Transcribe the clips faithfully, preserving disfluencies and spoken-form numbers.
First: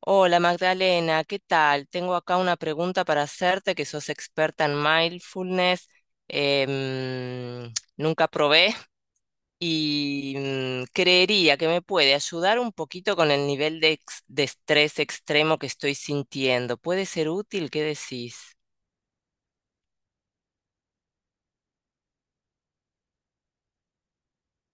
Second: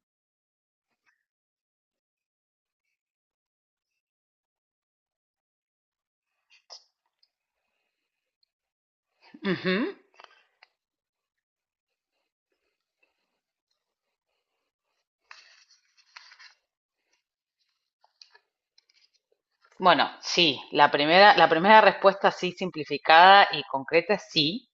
Hola Magdalena, ¿qué tal? Tengo acá una pregunta para hacerte, que sos experta en mindfulness. em, nunca probé Ujú. y mm, creería que me puede ayudar un poquito con el nivel de, ex- de estrés extremo que estoy sintiendo. ¿Puede ser útil? ¿Qué decís? Bueno, sí, la primera, la primera respuesta así simplificada y concreta es sí.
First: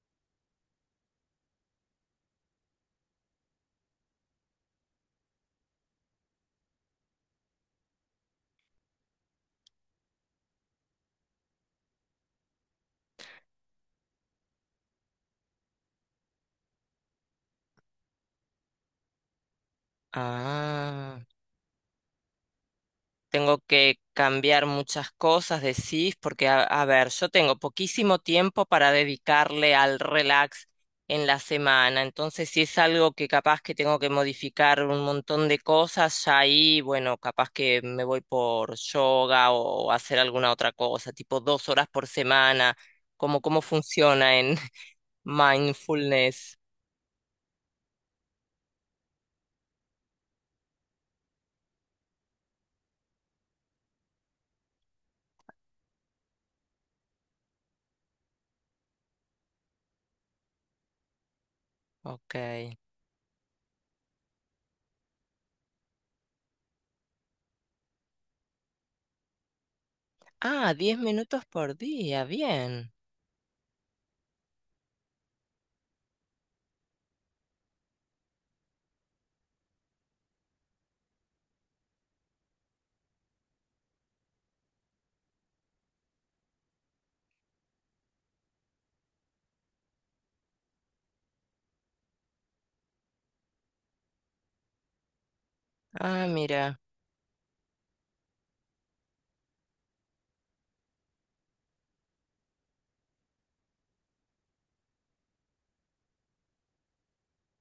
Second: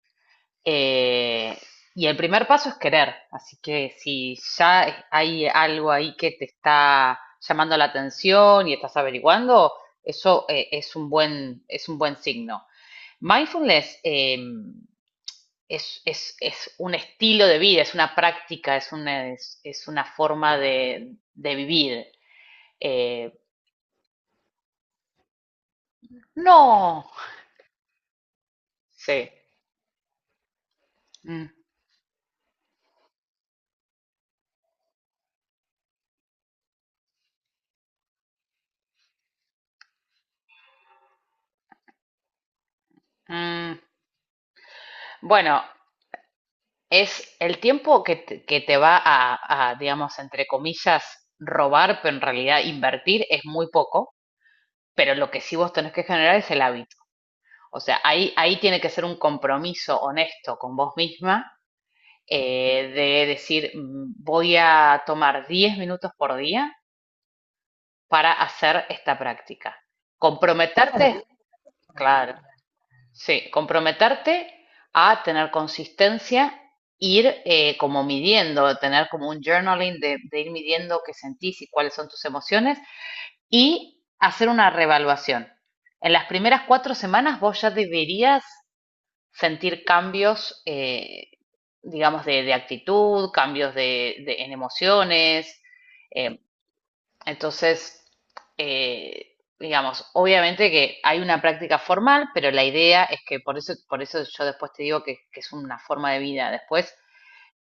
Eh, y el primer paso es querer. Así que si ya hay algo ahí que te está llamando la atención y estás averiguando, eso eh, es un buen, es un buen signo. Mindfulness eh, es, es, es un estilo de vida, es una práctica, es una, es, es una forma de, Ah. de vivir. Eh, Tengo que cambiar muchas cosas, decís, porque a, a no, ver, yo tengo poquísimo tiempo para sí. dedicarle al relax en la Mm. semana, entonces si es algo que capaz que tengo que modificar un montón de cosas, ya ahí, bueno, capaz que me voy por yoga o hacer alguna otra cosa, tipo dos horas por semana, como cómo Mm, funciona en bueno, mindfulness. es el tiempo que te, que te va a, a, digamos, entre comillas, robar, pero en realidad invertir es muy poco, pero lo que sí vos tenés que generar es el hábito. O sea, ahí, ahí tiene que ser un compromiso honesto con vos misma Ok. eh, de decir, "Mm, voy a tomar diez minutos por día para hacer esta práctica." Claro, Ah, diez comprometerte, minutos por día, claro, bien. sí, comprometerte a tener consistencia, ir eh, como midiendo, tener como un journaling de, de ir midiendo qué sentís y cuáles son tus emociones y hacer una reevaluación. En las primeras cuatro semanas vos ya deberías sentir cambios, eh, digamos, de, de actitud, cambios de, de- en emociones, Ah, eh, mira, entonces, eh, digamos, obviamente que hay una práctica formal, pero la idea es que por eso, por eso yo después te digo que, que es una forma de vida. Después,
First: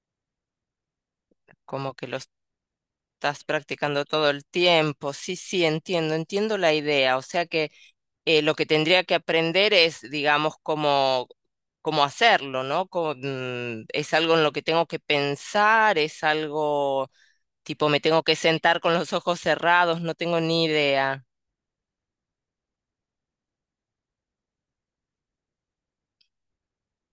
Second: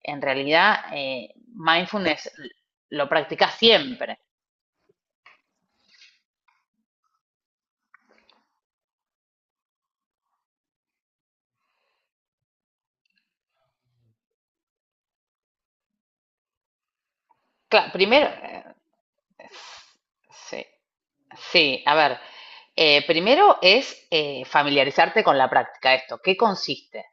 en realidad, eh, como que los mindfulness lo estás practicas practicando siempre. todo el tiempo. Sí, sí, entiendo, entiendo la idea. O sea que eh, lo que tendría que aprender es, digamos, cómo, cómo hacerlo, ¿no? Cómo, mm, es algo en lo que tengo que pensar, es algo tipo Claro, me tengo primero, que eh, sentar con los ojos cerrados, no tengo ni sí, idea. sí, a ver, eh, primero es eh, familiarizarte con la práctica de esto. ¿Qué consiste?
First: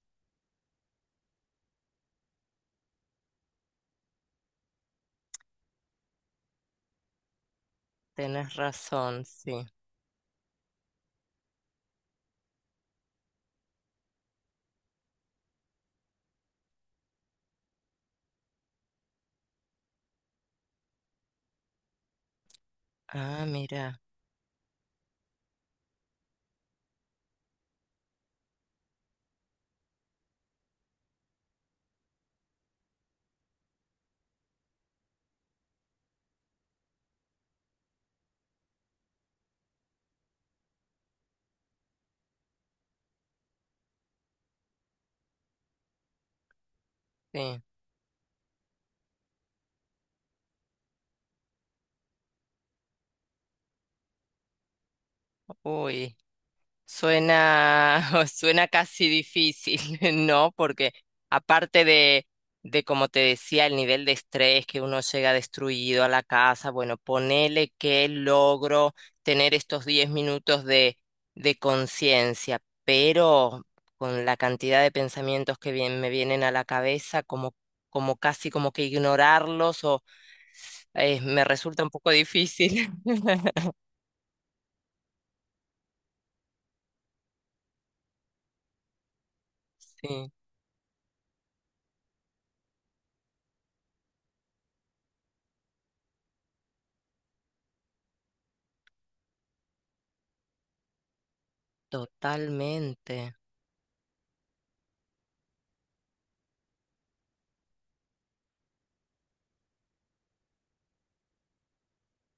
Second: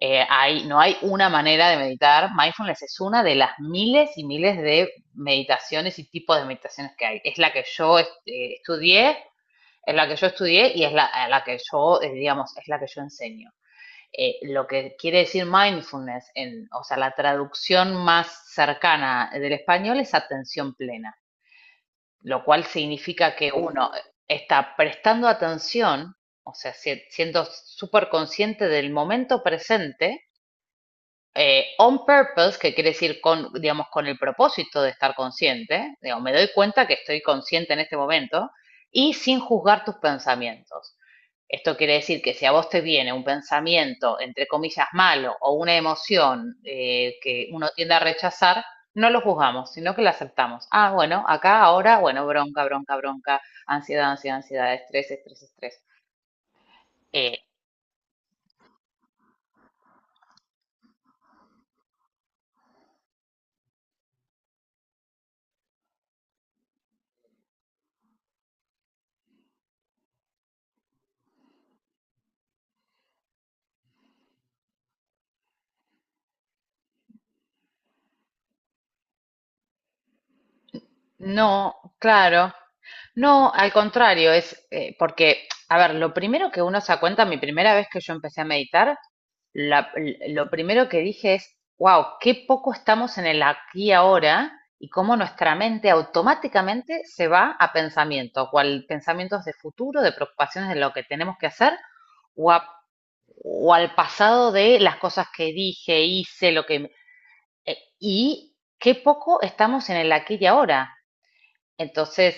Eh, hay, no hay una manera de meditar. Mindfulness es una de las miles y miles de meditaciones y tipos de meditaciones que hay. Es la que yo est- eh, Tenés estudié, razón, sí. es la que yo estudié y es la, a la que yo, eh, digamos, es la que yo enseño. Eh, lo que quiere decir mindfulness, en, o sea, la traducción más cercana del español es atención plena, lo cual significa Ah, que uno mira, está prestando atención, o sea, si- siendo súper consciente del momento presente, eh, on purpose, que quiere decir con, digamos, con el propósito de estar consciente, digo, me doy cuenta que estoy consciente en este momento, y sin juzgar tus pensamientos. Esto quiere decir que si a vos te viene un pensamiento, entre comillas, malo o una emoción eh, que sí. uno tiende a rechazar, no lo juzgamos, sino que la aceptamos. Ah, bueno, acá ahora, bueno, bronca, bronca, bronca, ansiedad, ansiedad, ansiedad, estrés, estrés, estrés. Uy. Eh, Suena, suena casi difícil, ¿no? Porque aparte de, de, como te decía, el nivel de estrés que uno llega destruido a la casa, bueno, ponele que logro tener estos diez minutos de, de conciencia, pero con la cantidad de pensamientos que vien- me vienen a la cabeza, como, como casi como que ignorarlos o eh, me No, resulta un poco claro. difícil. No, al contrario, es eh, porque, a ver, lo primero que uno se da cuenta, mi primera vez que yo empecé a meditar, la- l- Sí, lo primero que dije es, wow, qué poco estamos en el aquí y ahora y cómo nuestra mente automáticamente se va a pensamientos, o al pensamientos de futuro, de preocupaciones de lo que tenemos que hacer, o, a- totalmente. o al pasado de las cosas que dije, hice, lo que... eh, y qué poco estamos en el aquí y ahora. Entonces,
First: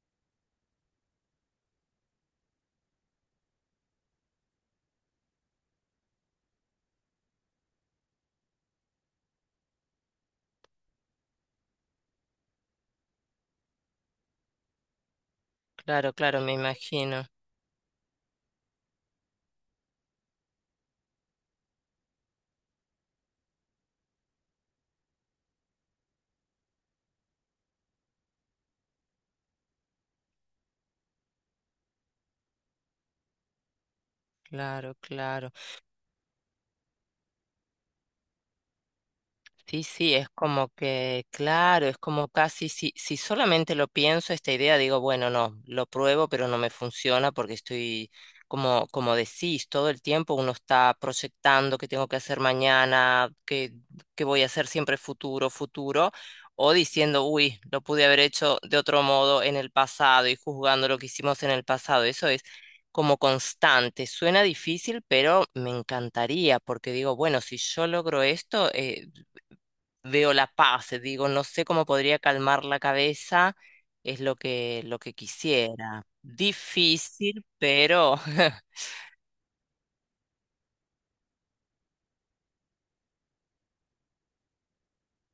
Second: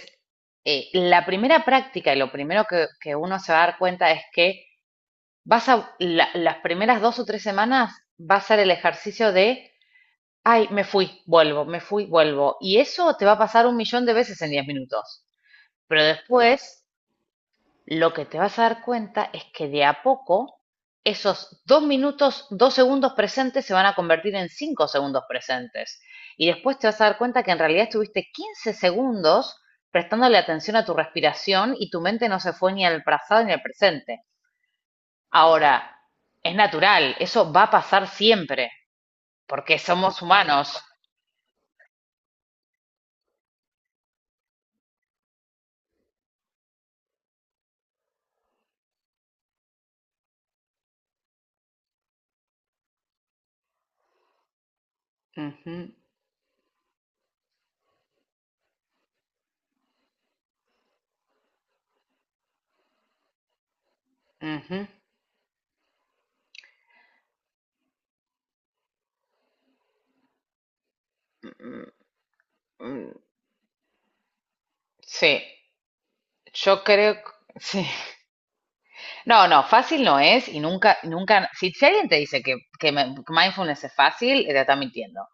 eh, la primera práctica y lo primero que, que uno se va a dar cuenta es que vas a, la- las primeras dos o tres semanas va a ser el ejercicio de, ay, me fui, vuelvo, me fui, vuelvo. Y eso te va a pasar un millón de veces en diez minutos. Pero Claro, claro, me después imagino. lo que te vas a dar cuenta es que de a poco esos dos minutos, dos segundos presentes se van a convertir en cinco segundos presentes. Y después te vas a dar cuenta que en realidad estuviste quince segundos prestándole atención a tu respiración y tu mente no se fue ni al pasado ni al presente. Claro, claro. Ahora, es natural, eso va a pasar siempre, porque Sí, sí, somos es como humanos. que, claro, es como casi si, si solamente lo pienso, esta idea, digo, bueno, no, lo pruebo, pero no me funciona porque estoy, como, como decís, todo el tiempo uno está proyectando qué tengo que hacer mañana, qué, qué voy a hacer siempre futuro, Ujú, futuro, o diciendo, uy, lo pude haber hecho de otro modo en el pasado y juzgando lo que hicimos en el pasado. Eso como constante. Suena ujú. difícil, pero me encantaría, porque digo, bueno, si yo logro esto, eh, veo la paz, eh, digo, no sé Mm, cómo podría calmar la mm. cabeza, es lo que, lo que Sí, quisiera. yo creo, Difícil, sí. pero. No, no, fácil no es y nunca, nunca, si, si alguien te dice que, que me- que mindfulness es fácil, eh, te está mintiendo.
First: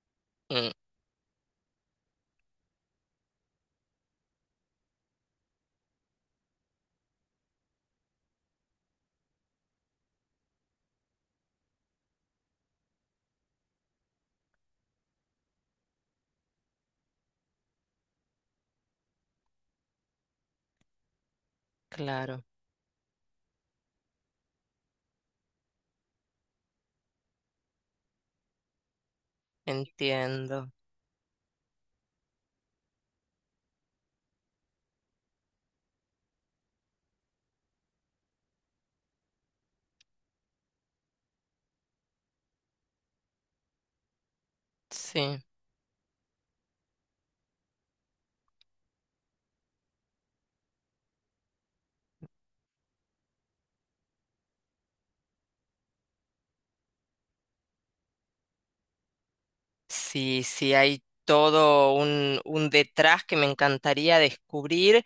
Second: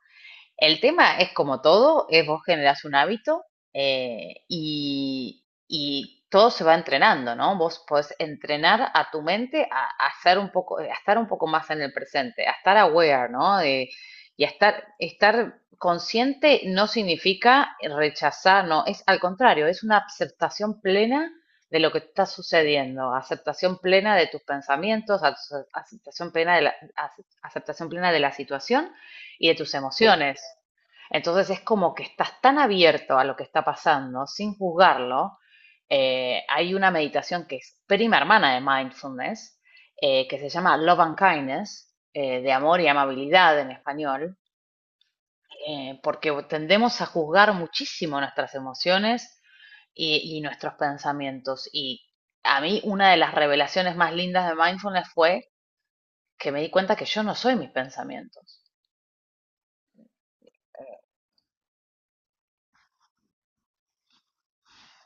Mm, El tema es como todo, es vos generás un hábito eh, y, y todo se va entrenando, ¿no? Vos podés entrenar a tu mente a, a ser un poco, a estar un poco más en el presente, a estar aware, ¿no? De- y a estar, estar consciente no significa rechazar, no, es al contrario, es una aceptación plena de lo que está claro, sucediendo, aceptación plena de tus pensamientos, ace- aceptación plena de la, ace- aceptación plena de la situación y de tus emociones. entiendo. Entonces es como que estás tan abierto a lo que está pasando, sin juzgarlo. Eh, hay una meditación que es prima hermana de mindfulness, eh, que se llama Love and Kindness, eh, de amor y amabilidad en español, Sí. eh, porque tendemos a juzgar muchísimo nuestras emociones y, y nuestros pensamientos. Y a mí una de las revelaciones más lindas de mindfulness fue que me di cuenta que yo no soy mis pensamientos. Sí, sí, hay todo un, un detrás que me encantaría descubrir.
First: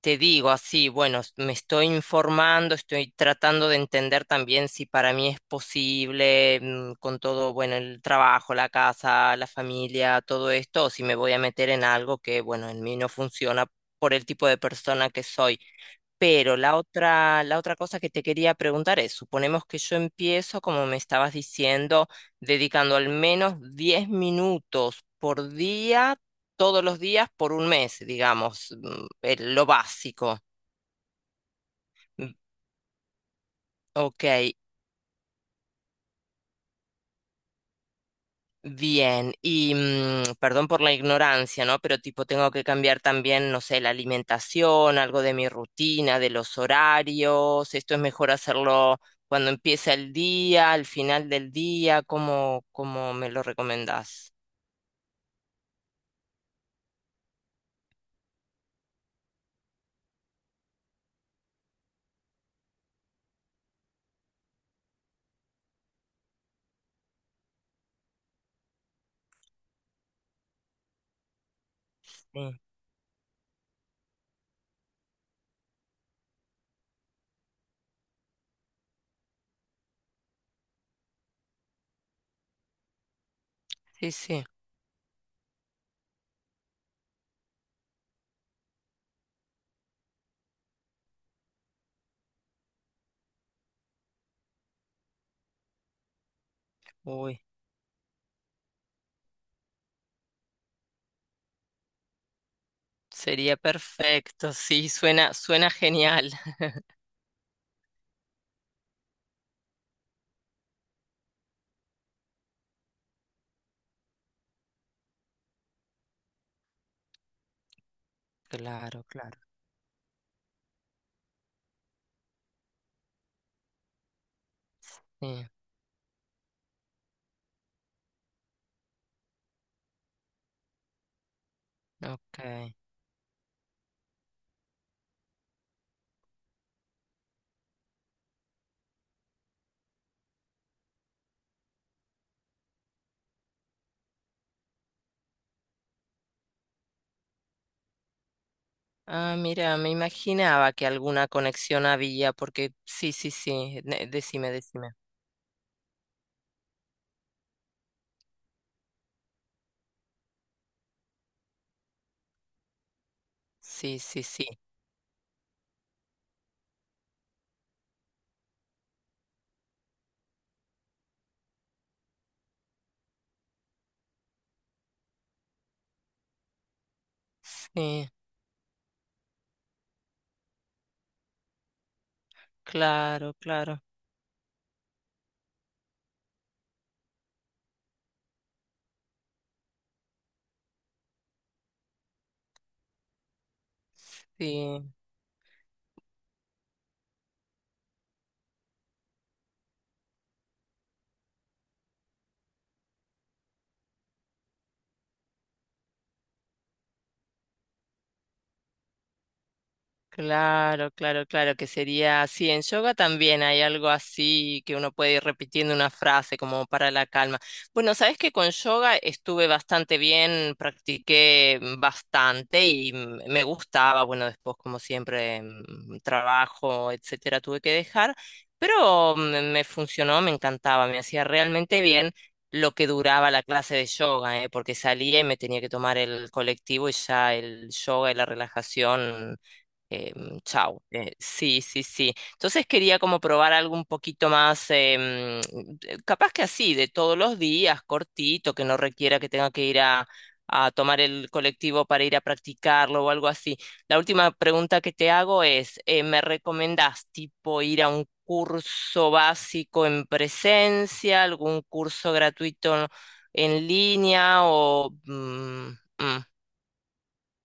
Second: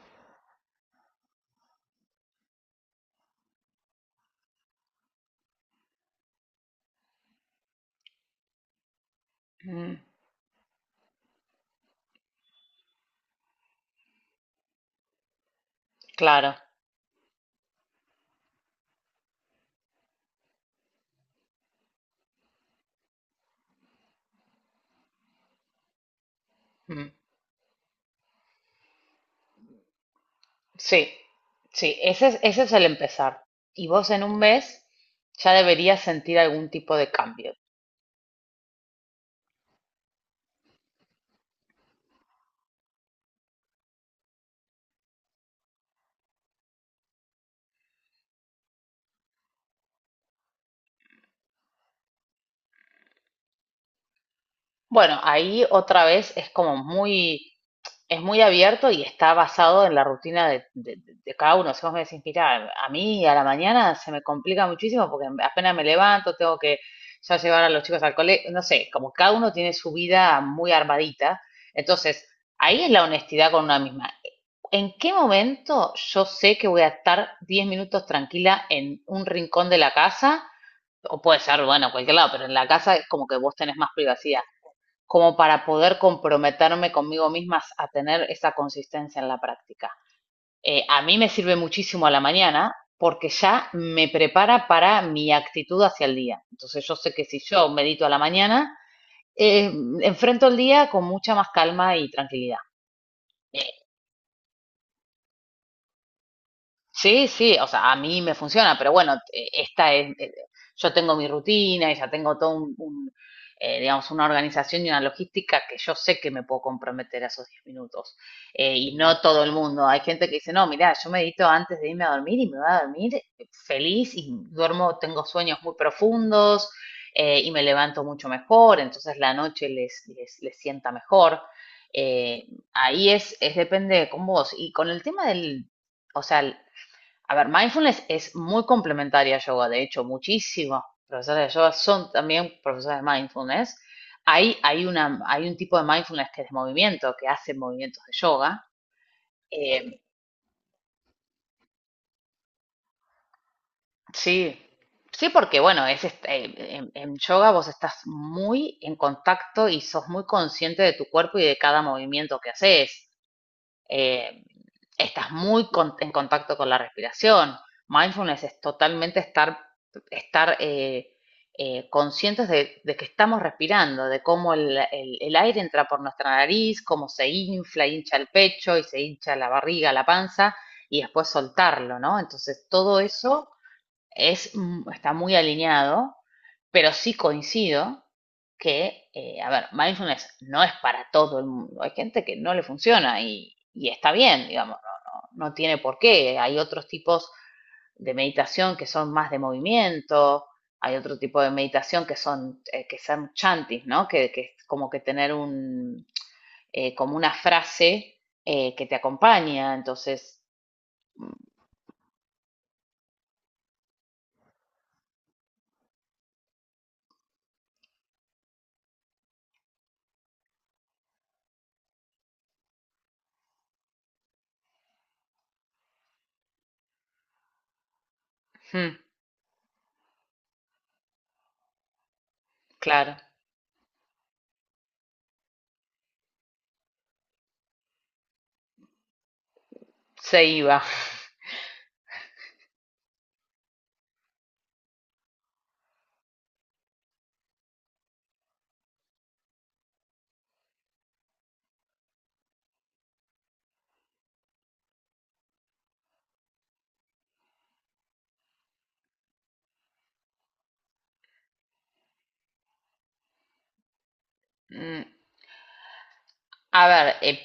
Te digo así, bueno, s- me estoy informando, estoy tratando de entender también si para mí es posible, mm, con todo, bueno, el trabajo, la casa, la Mm, familia, todo esto, o si me voy a meter en algo que, bueno, en mí no funciona por el tipo de persona que soy. claro. Pero la otra, la otra cosa que te quería preguntar es, suponemos que yo empiezo, como me estabas diciendo, dedicando al menos diez minutos por día, todos los Mm. días por un mes, digamos, mm, el- lo básico. Sí, sí, ese Mm, es, ese es el empezar. Y vos en ok, un mes ya deberías sentir algún tipo de cambio. bien. Y mm, perdón por la ignorancia, ¿no? Pero tipo, tengo que cambiar también, no sé, la alimentación, algo de mi rutina, de los horarios. Esto es mejor hacerlo cuando empieza el día, al final del día, ¿cómo, cómo me lo recomendás? Bueno, ahí otra vez es como muy, es muy abierto y está basado en la rutina de, de- de- de cada uno. Si vos me decís, mira, a mí a la mañana se me complica muchísimo porque apenas me levanto, tengo que ya llevar a los chicos al colegio, no sé, como cada uno tiene su vida muy armadita. Entonces, Sí, ahí es la honestidad con una misma. ¿En qué momento yo sé que voy a estar diez minutos tranquila en un rincón de la casa? O puede ser, bueno, cualquier lado, pero en la casa es como que vos tenés más sí, privacidad, sí. como para poder comprometerme conmigo misma a tener esa consistencia en la práctica. Eh, a mí me sirve muchísimo a la mañana porque ya me prepara para mi actitud hacia el día. Entonces yo sé que si Uy. yo medito a la mañana, eh, enfrento el día con mucha más calma y tranquilidad. Sería Eh, perfecto, sí, suena, suena genial. Sí, sí, o sea, a mí me funciona, pero bueno, eh, esta es, eh, yo tengo mi rutina y ya tengo todo un, un, eh, digamos, una organización y una logística que yo sé que me puedo comprometer a esos diez minutos. Eh, y Claro, no claro. todo el mundo, hay gente que dice, no, mira, yo medito antes de irme a dormir y me voy a dormir eh, feliz y duermo, tengo Sí, sueños muy profundos eh, y me levanto mucho mejor, entonces la noche les, les, les sienta mejor. Eh, ok. Ahí es, es depende con vos. Y con el tema del, o sea, a ver, mindfulness es muy complementaria a yoga, de hecho, muchísimos profesores de yoga son también profesores de mindfulness. Ahí hay, una, hay un tipo de mindfulness que es de movimiento, que hace movimientos de yoga. Ah, mira, me Eh, imaginaba que alguna conexión había, porque sí, sí, sí, ne- decime, sí, decime. sí, porque bueno, es est- eh, en, en yoga vos estás muy en contacto y sos muy consciente de tu cuerpo y de cada movimiento que haces. Sí, sí, eh, sí. Estás muy con- en contacto con la respiración. Mindfulness es totalmente estar, estar eh, eh, conscientes de, de que estamos respirando, de cómo el, el- el aire entra por nuestra nariz, cómo se infla, Sí, hincha el pecho y se hincha la barriga, la panza, y después soltarlo, ¿no? Entonces, todo claro, eso claro. es, mm, está muy alineado, pero sí coincido que, eh, a ver, mindfulness no es para todo el mundo. Hay gente que no le funciona y, y está bien, digamos, Sí. no, no, no tiene por qué. Hay otros tipos de meditación que son más de movimiento, hay otro tipo de meditación que son, eh, que son chantis, ¿no? Que, que es como que tener un, eh, como una frase eh, que te acompaña, entonces, Claro, claro, claro, que sería así. En yoga también hay algo así que uno puede ir repitiendo una frase como para la calma. Bueno, sabes que con yoga estuve bastante bien, practiqué bastante y m- me gustaba. Bueno, después, como siempre, mm, trabajo, etcétera, tuve que dejar, hmm, pero mm, me funcionó, me encantaba, me hacía realmente bien. Lo que claro, duraba la clase de yoga, ¿eh? Porque salía y me tenía que tomar el colectivo y ya el yoga y la relajación. Em, se iba. chau. Eh, sí, sí, sí. Entonces quería como probar algo un poquito más, em, eh, capaz que así, de todos los días, cortito, que no requiera que tenga que ir a, a tomar el colectivo para ir a practicarlo o algo así. La última pregunta que te hago es, eh, ¿me recomendás tipo ir a un curso básico en presencia, algún curso gratuito en línea o? Mm, Mm, mm, A ver, eh,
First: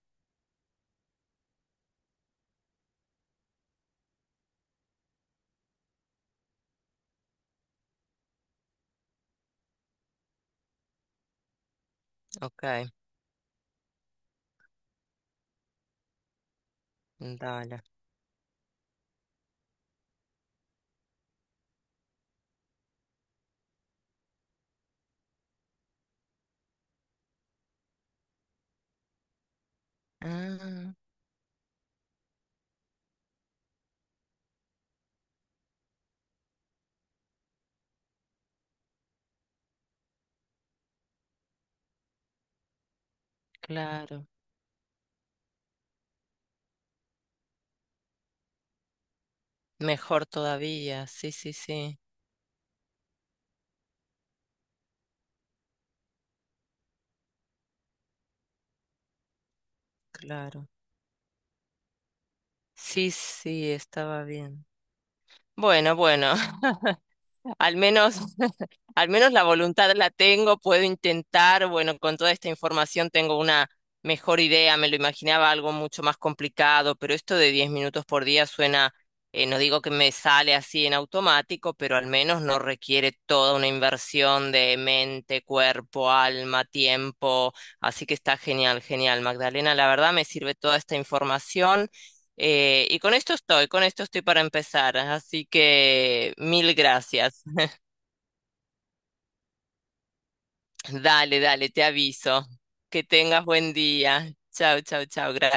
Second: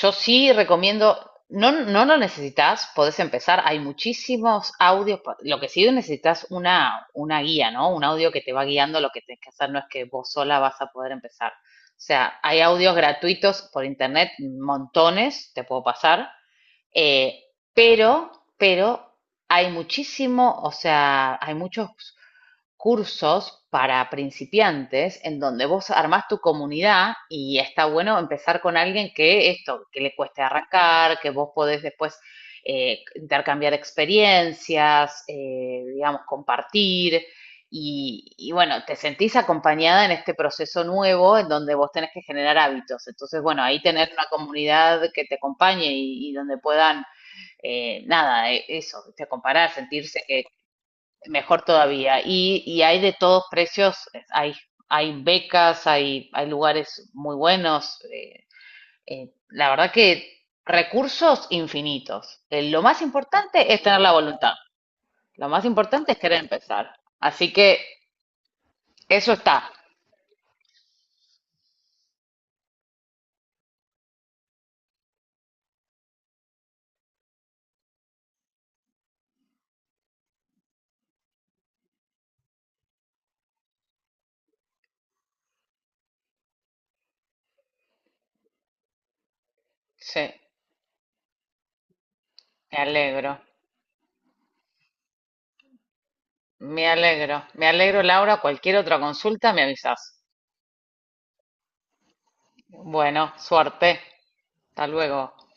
yo sí recomiendo, no, no lo necesitas, podés empezar, hay muchísimos audios, pa- lo que sí necesitas una, una guía, ¿no? Un audio que te va guiando, lo que tenés que hacer no es que vos sola vas a poder empezar. O sea, hay ok, audios gratuitos por internet, montones, te puedo pasar, eh, dale. pero, pero hay muchísimo, o sea, hay muchos cursos para principiantes en donde vos armás tu comunidad y está bueno empezar con alguien que esto, que le cueste Ah, arrancar, que vos podés después eh, intercambiar experiencias, eh, digamos, compartir. Y, y bueno, te sentís acompañada en este proceso nuevo en donde vos tenés que generar hábitos. Entonces, bueno, ahí tener una claro. comunidad que te acompañe y, y donde puedan, eh, nada, eh, eso, te comparar, sentirse Mejor que, todavía, sí, sí, mejor sí, todavía. Y, y hay de todos precios, hay, hay becas, hay, hay lugares muy buenos. Eh, eh, la verdad que claro. recursos infinitos. Eh, lo más Sí, sí, importante es tener la estaba voluntad. bien. Lo más Bueno, importante es bueno. querer empezar. Así Al que menos, al eso menos la está. voluntad la tengo, puedo intentar, bueno, con toda esta información tengo una mejor idea, me lo imaginaba algo mucho más complicado, pero esto de diez minutos por día suena, eh, no digo que me sale así en automático, pero al menos no requiere toda una inversión de mente, cuerpo, alma, tiempo, así que está genial, genial, Magdalena, la verdad me Sí, sirve toda esta información. me Eh, y con esto alegro. estoy, con esto estoy para empezar, así que mil Me gracias. alegro. Me alegro, Laura. Cualquier otra consulta me avisas. Dale, dale, te aviso. Que Bueno, tengas buen suerte. día. Chao, Hasta chao, chao. luego. Gracias.